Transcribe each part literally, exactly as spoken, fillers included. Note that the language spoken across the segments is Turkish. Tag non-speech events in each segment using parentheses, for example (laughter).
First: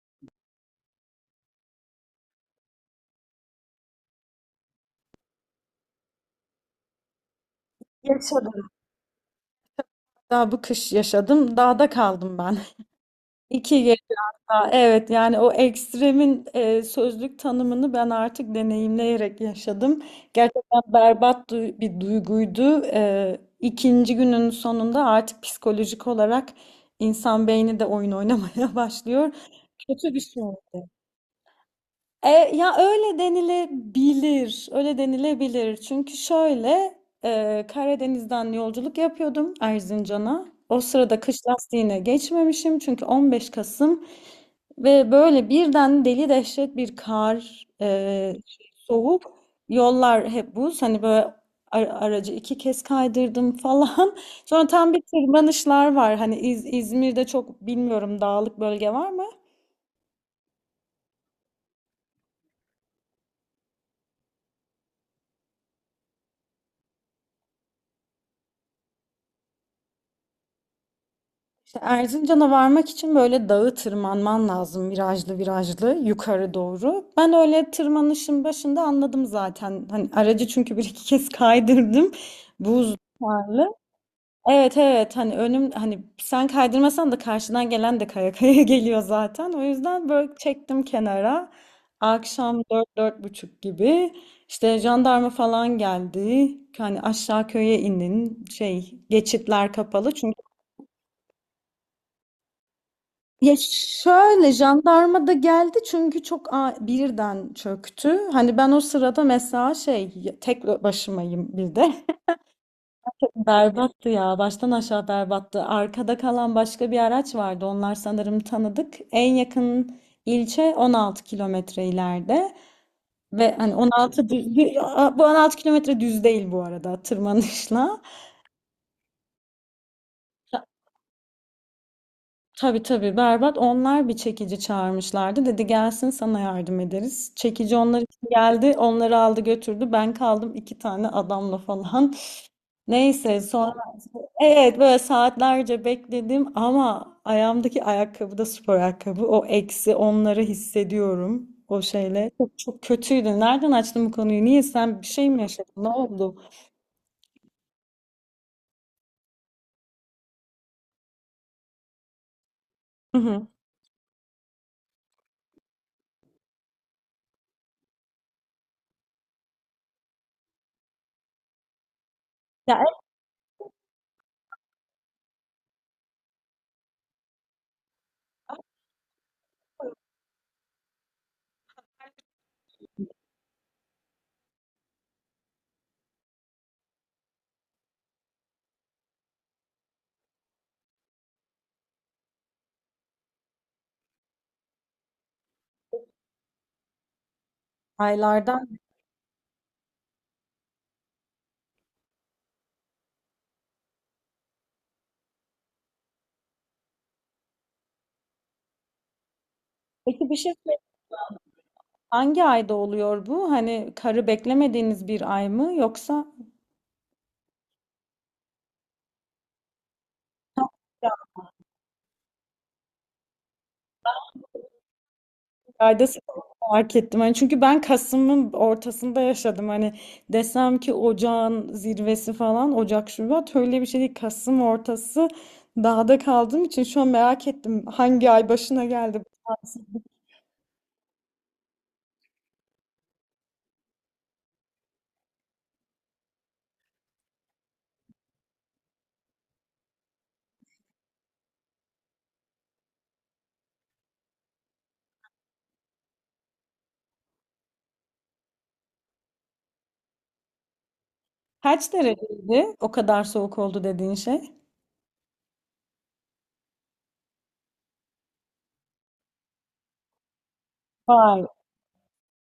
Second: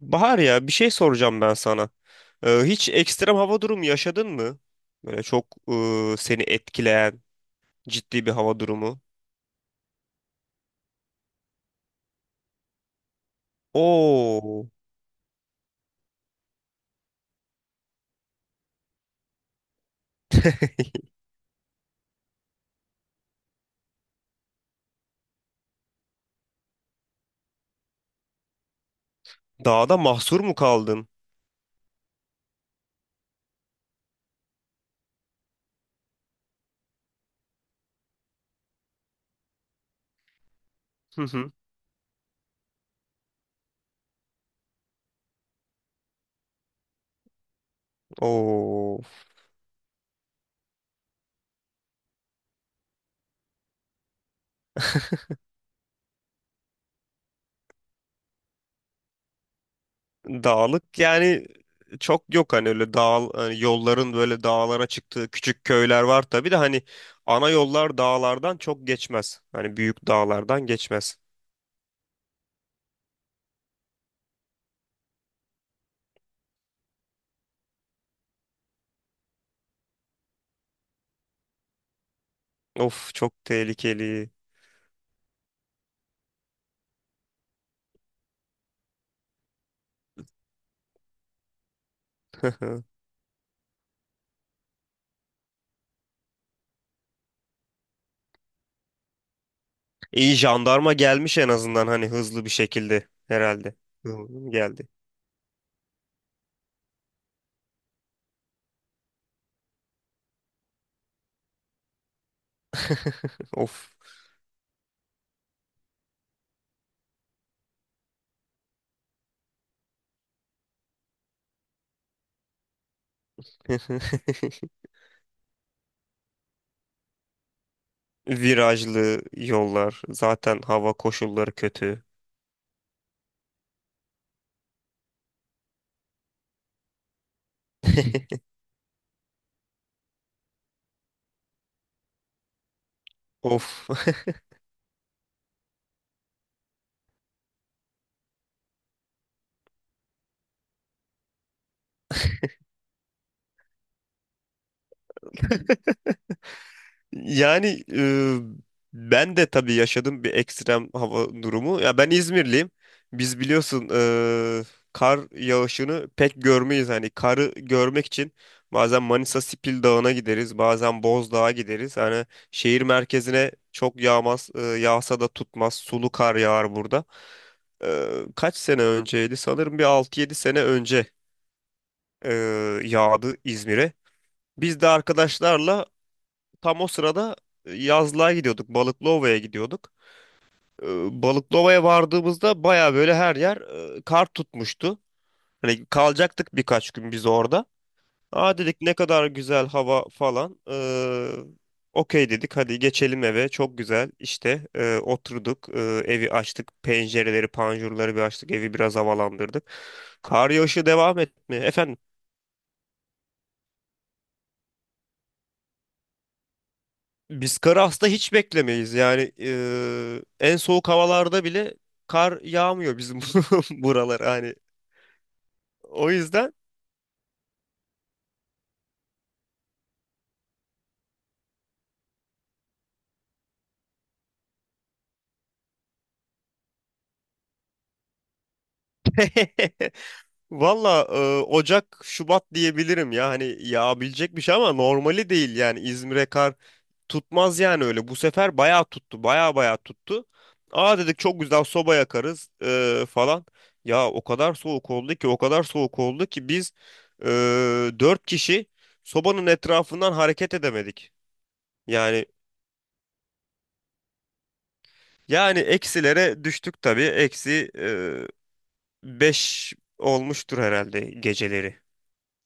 Bahar ya bir şey soracağım ben sana. Ee, hiç ekstrem hava durumu yaşadın mı? Böyle çok e, seni etkileyen ciddi bir hava Yaşadım. durumu. Daha bu kış yaşadım. Dağda kaldım ben. (laughs) iki gece Oo, daha. Evet yani o ekstremin e, sözlük tanımını ben artık deneyimleyerek yaşadım. Gerçekten berbat du- bir duyguydu. E, ikinci günün sonunda artık psikolojik olarak insan beyni de oyun oynamaya (laughs) başlıyor. dağda Kötü bir mahsur şey. mu kaldın? E, Ya öyle denilebilir, öyle denilebilir. Çünkü şöyle e, Karadeniz'den yolculuk yapıyordum Erzincan'a. O sırada Hı kış hı. lastiğine geçmemişim çünkü 15 Kasım ve böyle birden deli dehşet bir kar, e, Oo, soğuk, yollar hep buz. Hani böyle ar- aracı iki kez kaydırdım falan. (laughs) Sonra tam bir tırmanışlar var. Hani İz- İzmir'de çok bilmiyorum dağlık bölge var mı? dağlık yani çok yok, hani öyle dağ, hani yolların böyle dağlara çıktığı küçük köyler var tabii de hani ana yollar dağlardan çok geçmez. Hani büyük dağlardan geçmez. İşte Erzincan'a varmak için böyle dağı tırmanman lazım virajlı virajlı yukarı doğru. Ben öyle tırmanışın başında anladım zaten. Hani aracı çünkü bir iki kez kaydırdım. Buz Of, çok varlı. tehlikeli. Evet evet, hani önüm, hani sen kaydırmasan da karşıdan gelen de kaya kaya (laughs) geliyor zaten. O yüzden böyle çektim kenara. Akşam (laughs) dört dört buçuk gibi işte jandarma falan geldi. Hani aşağı köye inin, şey, geçitler kapalı. İyi, jandarma gelmiş en azından, hani hızlı bir şekilde Ya, herhalde. Hızlı şöyle geldi. jandarma da geldi çünkü çok a- birden çöktü. Hani ben o sırada mesela şey, tek başımayım bir de. (laughs) (laughs) Of. Berbattı ya, baştan aşağı berbattı. Arkada kalan başka bir araç vardı. Onlar sanırım tanıdık. En yakın ilçe 16 kilometre ileride. Ve hani on altı düz, (laughs) bu 16 kilometre düz değil bu arada, tırmanışla. Virajlı yollar. Zaten hava koşulları kötü. Tabii tabii, berbat. Onlar bir çekici çağırmışlardı. Dedi gelsin sana yardım ederiz. Çekici onlar için geldi. Onları aldı götürdü. Ben kaldım iki tane adamla falan. Neyse sonra, Of. evet, böyle saatlerce bekledim ama ayağımdaki ayakkabı da spor ayakkabı. O eksi onları hissediyorum. O şeyle. Çok, çok kötüydü. Nereden açtın bu konuyu? Niye, sen bir şey mi yaşadın? Ne oldu? Yani e, ben de tabii yaşadım bir ekstrem hava durumu. Ya ben İzmirliyim. Hı Biz hı. biliyorsun e, kar yağışını pek görmeyiz. Hani karı görmek için bazen Manisa Sipil Dağı'na gideriz, bazen Bozdağ'a gideriz. Hani Ya, şehir merkezine çok yağmaz, e, yağsa da tutmaz. Sulu kar yağar burada. E, Kaç sene önceydi? Sanırım bir altı yedi sene önce e, yağdı İzmir'e. Biz de arkadaşlarla. Tam o sırada e, yazlığa gidiyorduk. Balıklıova'ya gidiyorduk. Ee, Balıklıova'ya vardığımızda baya böyle her yer e, kar tutmuştu. Hani kalacaktık birkaç gün biz orada. Aa, aylardan. dedik ne kadar güzel hava falan. Ee, okey, dedik hadi geçelim eve. Çok güzel işte, e, oturduk. E, evi açtık. Pencereleri, panjurları bir açtık. Evi biraz havalandırdık. Peki bir Kar şey söyleyeyim. yağışı devam etmiyor. Efendim? Hangi ayda oluyor bu? Hani karı beklemediğiniz bir ay mı, yoksa Biz karı aslında hiç beklemeyiz. Yani eee, en soğuk havalarda bile kar yağmıyor bizim (laughs) buralar hani. bir ayda O sıkıntı yüzden fark ettim. Hani çünkü ben Kasım'ın ortasında yaşadım. Hani desem ki ocağın zirvesi falan, Ocak Şubat, öyle bir şey değil. Kasım ortası dağda kaldığım için şu an merak ettim hangi ay başına geldi bu tatsız. (laughs) valla eee, Ocak, Şubat diyebilirim ya. Hani yağabilecek bir şey ama normali değil yani. İzmir'e kar tutmaz yani öyle. Bu sefer bayağı tuttu. Bayağı bayağı tuttu. Aa, dedik çok güzel, soba yakarız eee, falan. Ya o kadar soğuk oldu ki, o kadar soğuk oldu ki biz eee dört kişi sobanın etrafından hareket edemedik. Kaç Yani dereceydi o kadar soğuk oldu dediğin şey? yani eksilere düştük tabii. Eksi e, beş olmuştur herhalde Vay, geceleri.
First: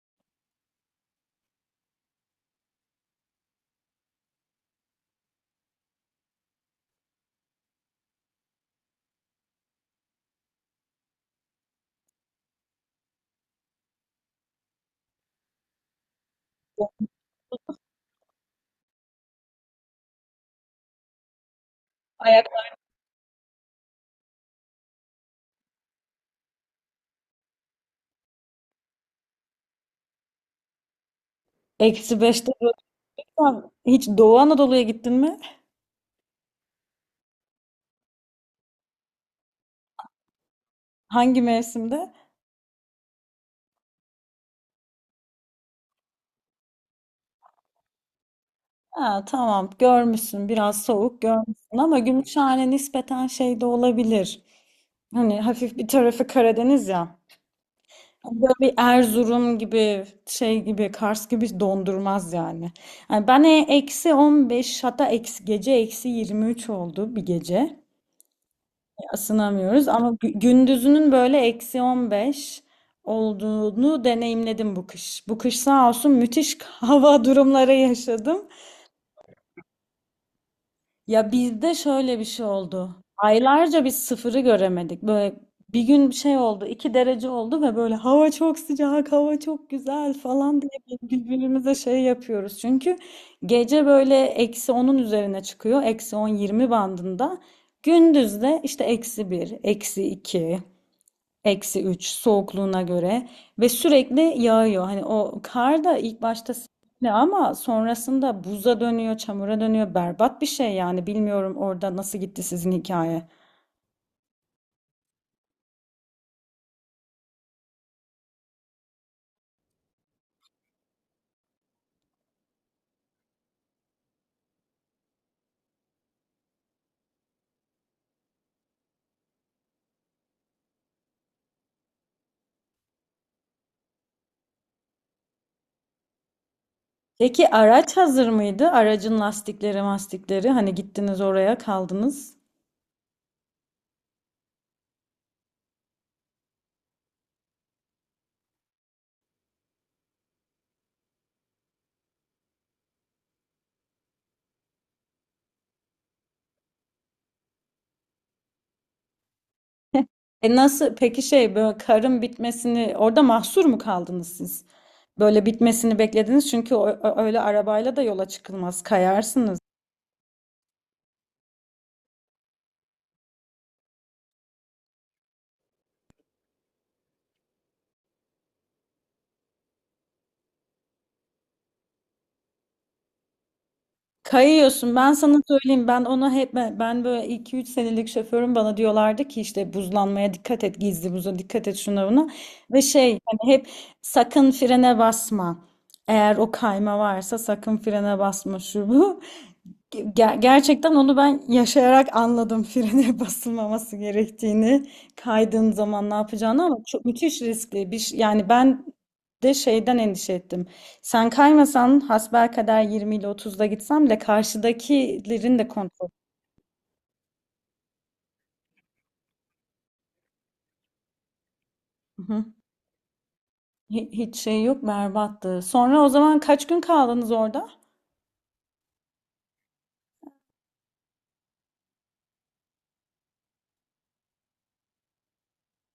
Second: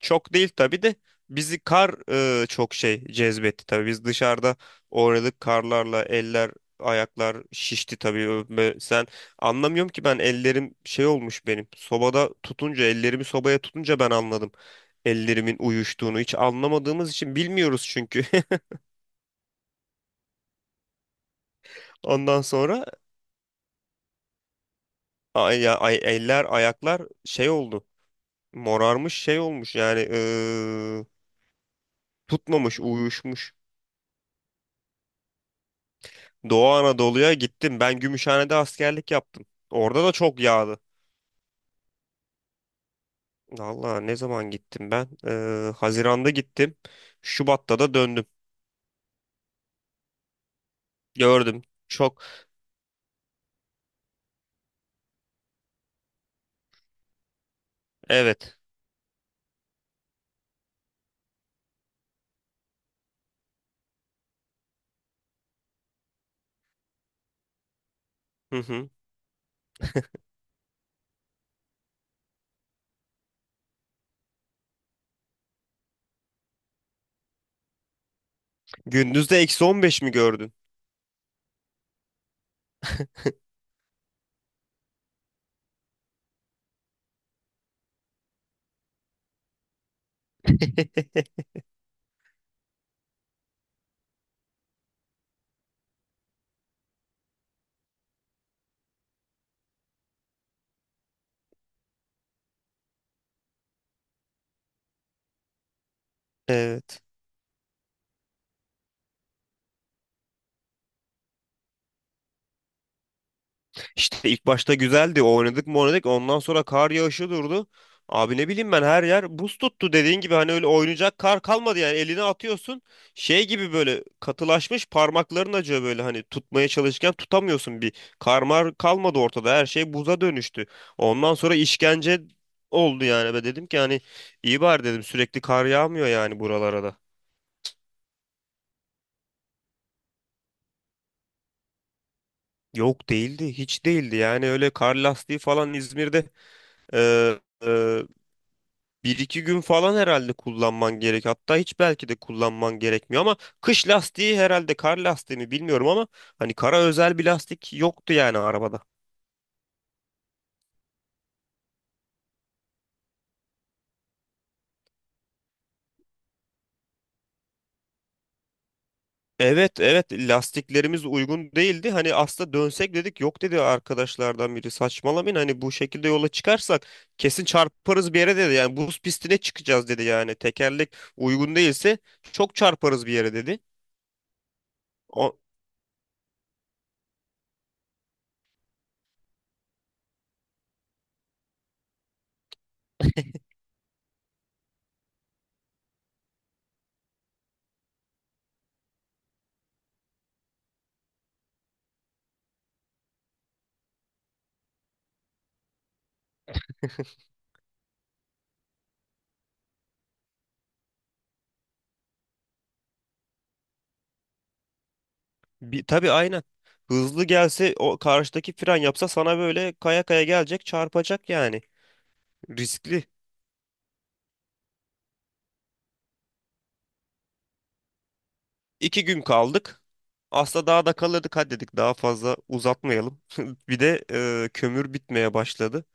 Çok değil tabii de bizi kar e, çok şey cezbetti tabii. Biz dışarıda oynadık karlarla, eller ayaklar şişti tabii. Ö- Ve sen, anlamıyorum ki, ben ellerim şey olmuş benim. Sobada tutunca, ellerimi sobaya tutunca ben anladım. Ellerimin uyuştuğunu hiç anlamadığımız için, bilmiyoruz çünkü. (laughs) Ondan ayak sonra ay, ya- ay, eller ayaklar şey oldu. Morarmış, şey olmuş yani eee, eksi beşte tutmamış, uyuşmuş. duruyorsan, hiç Doğu Anadolu'ya gittin mi? Doğu Anadolu'ya gittim. Ben Gümüşhane'de askerlik yaptım. Orada da çok yağdı. Hangi mevsimde? Valla, ne zaman gittim ben? Eee, Haziran'da gittim. Şubat'ta da döndüm. Ha, tamam, görmüşsün biraz, soğuk Gördüm. görmüşsün ama Çok, Gümüşhane nispeten şey de olabilir. Hani hafif bir tarafı Karadeniz ya. Böyle evet. bir Erzurum gibi, şey gibi, Kars gibi dondurmaz yani. Yani ben e- eksi on beş, hatta eksi gece eksi yirmi üç oldu bir gece. Hı hı. Isınamıyoruz ama gü- gündüzünün böyle eksi on beş olduğunu deneyimledim bu kış. Bu kış sağ olsun müthiş (laughs) hava durumları yaşadım. Gündüzde eksi on beş mi gördün? Ya bizde şöyle bir şey oldu. Aylarca biz sıfırı göremedik. Böyle bir gün bir şey oldu, iki derece oldu ve böyle hava çok sıcak, hava çok güzel falan diye (laughs) birbirimize şey yapıyoruz. Çünkü gece böyle eksi onun üzerine çıkıyor, eksi on yirmi bandında. Gündüz de işte eksi bir, eksi iki. Eksi üç soğukluğuna göre ve sürekli yağıyor. Hani o kar da ilk başta Evet. ne, ama sonrasında buza dönüyor, çamura dönüyor. Berbat bir şey yani. Bilmiyorum orada nasıl gitti sizin hikaye. İşte ilk başta güzeldi. Oynadık mı oynadık. Ondan sonra kar yağışı durdu. Abi, ne bileyim ben, her yer buz tuttu, dediğin gibi hani öyle oynayacak kar kalmadı yani, eline atıyorsun şey gibi, böyle katılaşmış, parmakların acıyor, böyle hani tutmaya çalışırken tutamıyorsun, bir karmar kalmadı ortada, her şey buza dönüştü, ondan sonra işkence oldu yani. Ben dedim ki hani, iyi bari, dedim, sürekli kar yağmıyor yani buralara da. Peki araç hazır mıydı? Aracın lastikleri, mastikleri. Hani gittiniz oraya kaldınız. Yok, değildi, hiç değildi yani, öyle kar lastiği falan İzmir'de. e, e, Bir iki gün falan herhalde kullanman gerek. Hatta hiç, belki de kullanman gerekmiyor, ama kış lastiği herhalde, kar lastiği mi, bilmiyorum ama hani kara özel bir lastik yoktu yani arabada. (laughs) E nasıl? Peki şey, böyle karın bitmesini, orada mahsur mu kaldınız siz? Böyle bitmesini beklediniz çünkü o- o- öyle arabayla da yola çıkılmaz. Kayarsınız. Evet, evet, lastiklerimiz uygun değildi. Hani aslında dönsek, dedik yok, dedi arkadaşlardan biri, saçmalamayın, hani bu şekilde yola çıkarsak kesin çarparız bir yere, dedi. Yani buz pistine çıkacağız, dedi, yani tekerlek uygun değilse çok çarparız bir yere, dedi. Kayıyorsun. Ben O- sana söyleyeyim. Ben ona hep, ben ben böyle iki üç senelik şoförüm, bana diyorlardı ki işte buzlanmaya dikkat et, gizli buza dikkat et, şuna buna. Ve şey, hani hep sakın frene basma. Eğer o kayma varsa sakın frene basma, şu bu. Ger- gerçekten onu ben yaşayarak anladım (laughs) frene basılmaması gerektiğini, kaydığın zaman ne yapacağını, ama çok müthiş riskli. Bir, ş- yani ben de şeyden endişe ettim. Sen kaymasan hasbelkader yirmi ile otuzda gitsem bile, karşıdakilerin de Bir, kontrol. tabii, aynen. Hızlı gelse, o karşıdaki fren yapsa, sana böyle kaya kaya gelecek, çarpacak yani. Hı hı. Riskli. Hi- Hiç şey yok, berbattı. Sonra, o zaman kaç gün kaldınız orada? İki gün kaldık. Aslında daha da kalırdık, hadi dedik, daha fazla uzatmayalım. (laughs) Bir de e, kömür bitmeye başladı.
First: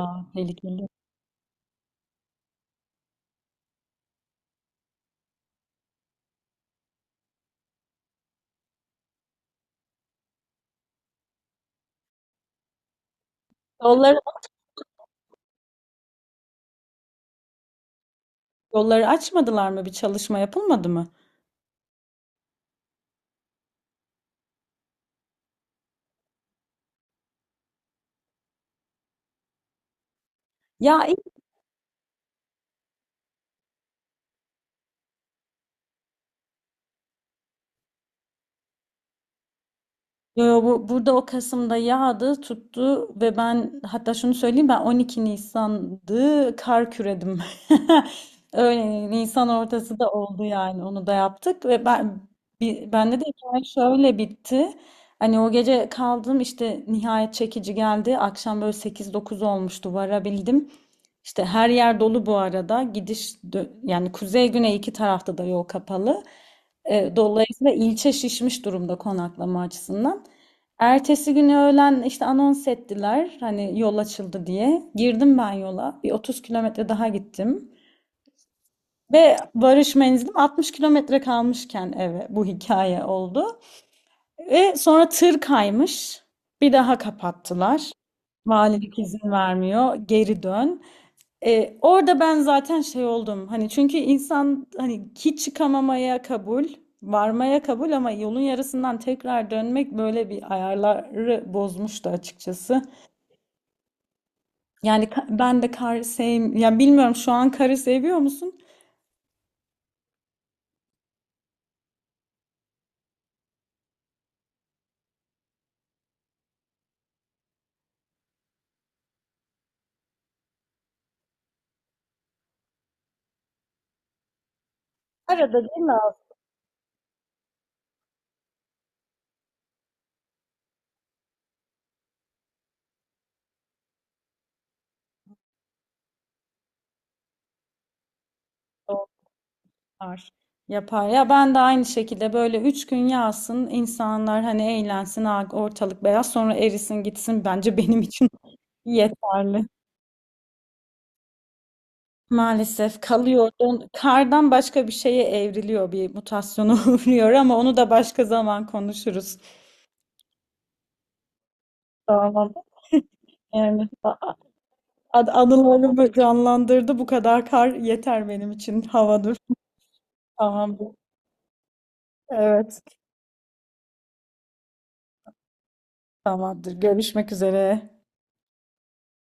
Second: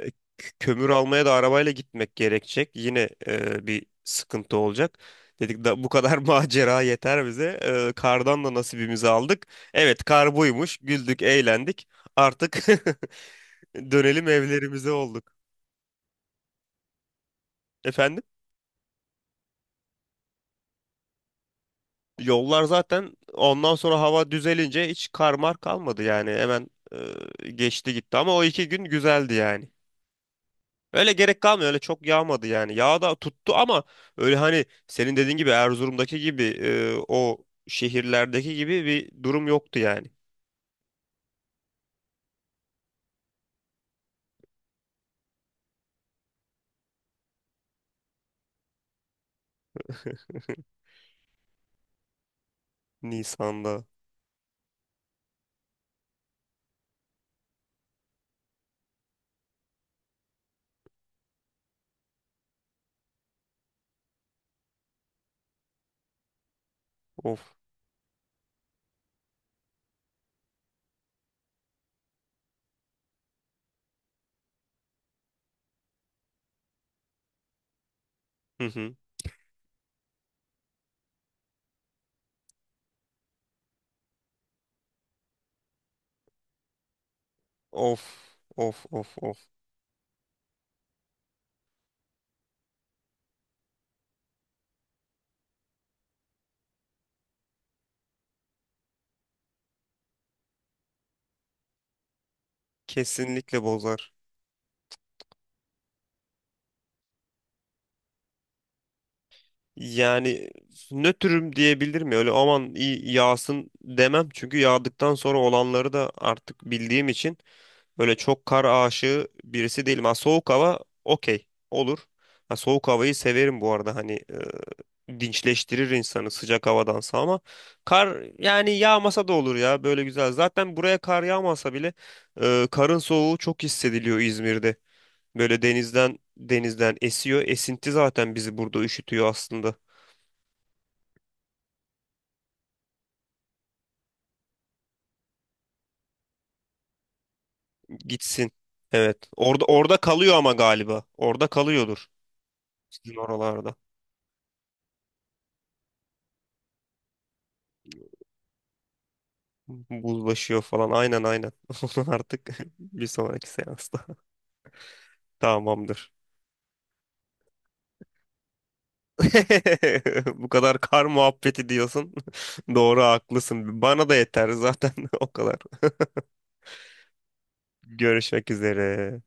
E, k- tehlikeli. Kömür almaya da arabayla gitmek gerekecek. Yine e, bir sıkıntı olacak. Dedik da bu kadar (laughs) macera yeter bize. E, kardan da nasibimizi aldık. Evet, kar buymuş. Güldük, eğlendik. Artık (laughs) Yolları, dönelim evlerimize, olduk. Efendim? yolları açmadılar mı? Bir çalışma yapılmadı mı? Yollar zaten ondan sonra hava düzelince hiç karmar kalmadı yani, hemen e, geçti gitti, ama o iki gün güzeldi yani. Ya, Öyle gerek kalmıyor, öyle çok yağmadı yani. Yağ da tuttu ama öyle hani senin dediğin gibi Erzurum'daki gibi e, o şehirlerdeki gibi bir durum yoktu yani. yo, yo, bu, burada o Kasım'da yağdı, tuttu ve ben hatta şunu söyleyeyim, ben on iki Nisan Nisan'dı kar küredim. (laughs) Öyle Nisan ortası da (laughs) oldu yani, onu da yaptık. Ve ben, bi- bende de hikaye Nisan'da. şöyle bitti. Hani o gece kaldım, işte nihayet çekici geldi. Akşam böyle sekiz dokuz olmuştu varabildim. İşte her yer dolu bu arada. Gidiş dö- yani kuzey güney iki tarafta da yol kapalı. E, Of. dolayısıyla ilçe şişmiş durumda konaklama açısından. Ertesi günü öğlen işte anons ettiler hani yol açıldı diye. Girdim ben yola. Bir 30 kilometre daha gittim. Hı hı. Ve varış menzilim 60 kilometre kalmışken eve bu hikaye oldu. Ve sonra tır kaymış. Bir daha kapattılar. Of, of, Valilik of, izin of. vermiyor. Geri dön. E, orada ben zaten şey oldum. Hani çünkü insan hani hiç çıkamamaya kabul, varmaya kabul, ama yolun yarısından tekrar dönmek böyle bir ayarları bozmuştu açıkçası. Kesinlikle bozar. Yani ka- ben de karı sevim, ya bilmiyorum, şu an karı seviyor musun? Yani nötrüm diyebilir mi? Öyle aman, iyi yağsın, demem. Çünkü yağdıktan sonra olanları da artık bildiğim için, böyle çok kar aşığı birisi değilim. Ha, soğuk hava okey olur. Ha, soğuk havayı severim bu arada, hani e, Arada değil dinçleştirir mi abi, insanı sıcak havadansa, ama kar yani yağmasa da olur ya, böyle güzel. Zaten buraya kar yağmasa bile, e, karın soğuğu çok hissediliyor İzmir'de. Böyle denizden, denizden esiyor. Esinti zaten bizi burada üşütüyor aslında. onlar yapar. Ya ben de aynı şekilde, böyle üç gün yağsın, insanlar hani eğlensin, ha, ortalık beyaz, sonra erisin gitsin, bence benim için Gitsin. (laughs) Evet. Orada, yeterli. orada kalıyor ama galiba. Orada kalıyordur. Maalesef Sizin kalıyor. oralarda. Don- Kardan başka bir şeye evriliyor, bir mutasyona (laughs) uğruyor, ama onu da başka zaman konuşuruz. Buzlaşıyor falan. Aynen, aynen. (laughs) Onu artık Tamam. (laughs) bir sonraki Yani seansta. a- a- anılarımı Tamamdır. canlandırdı. Bu kadar kar yeter benim için. Havadır. (laughs) Bu kadar Tamamdır. kar muhabbeti diyorsun. (laughs) Evet. Doğru, haklısın. Bana da yeter zaten (laughs) o kadar. Tamamdır. Görüşmek üzere. Görüşmek üzere.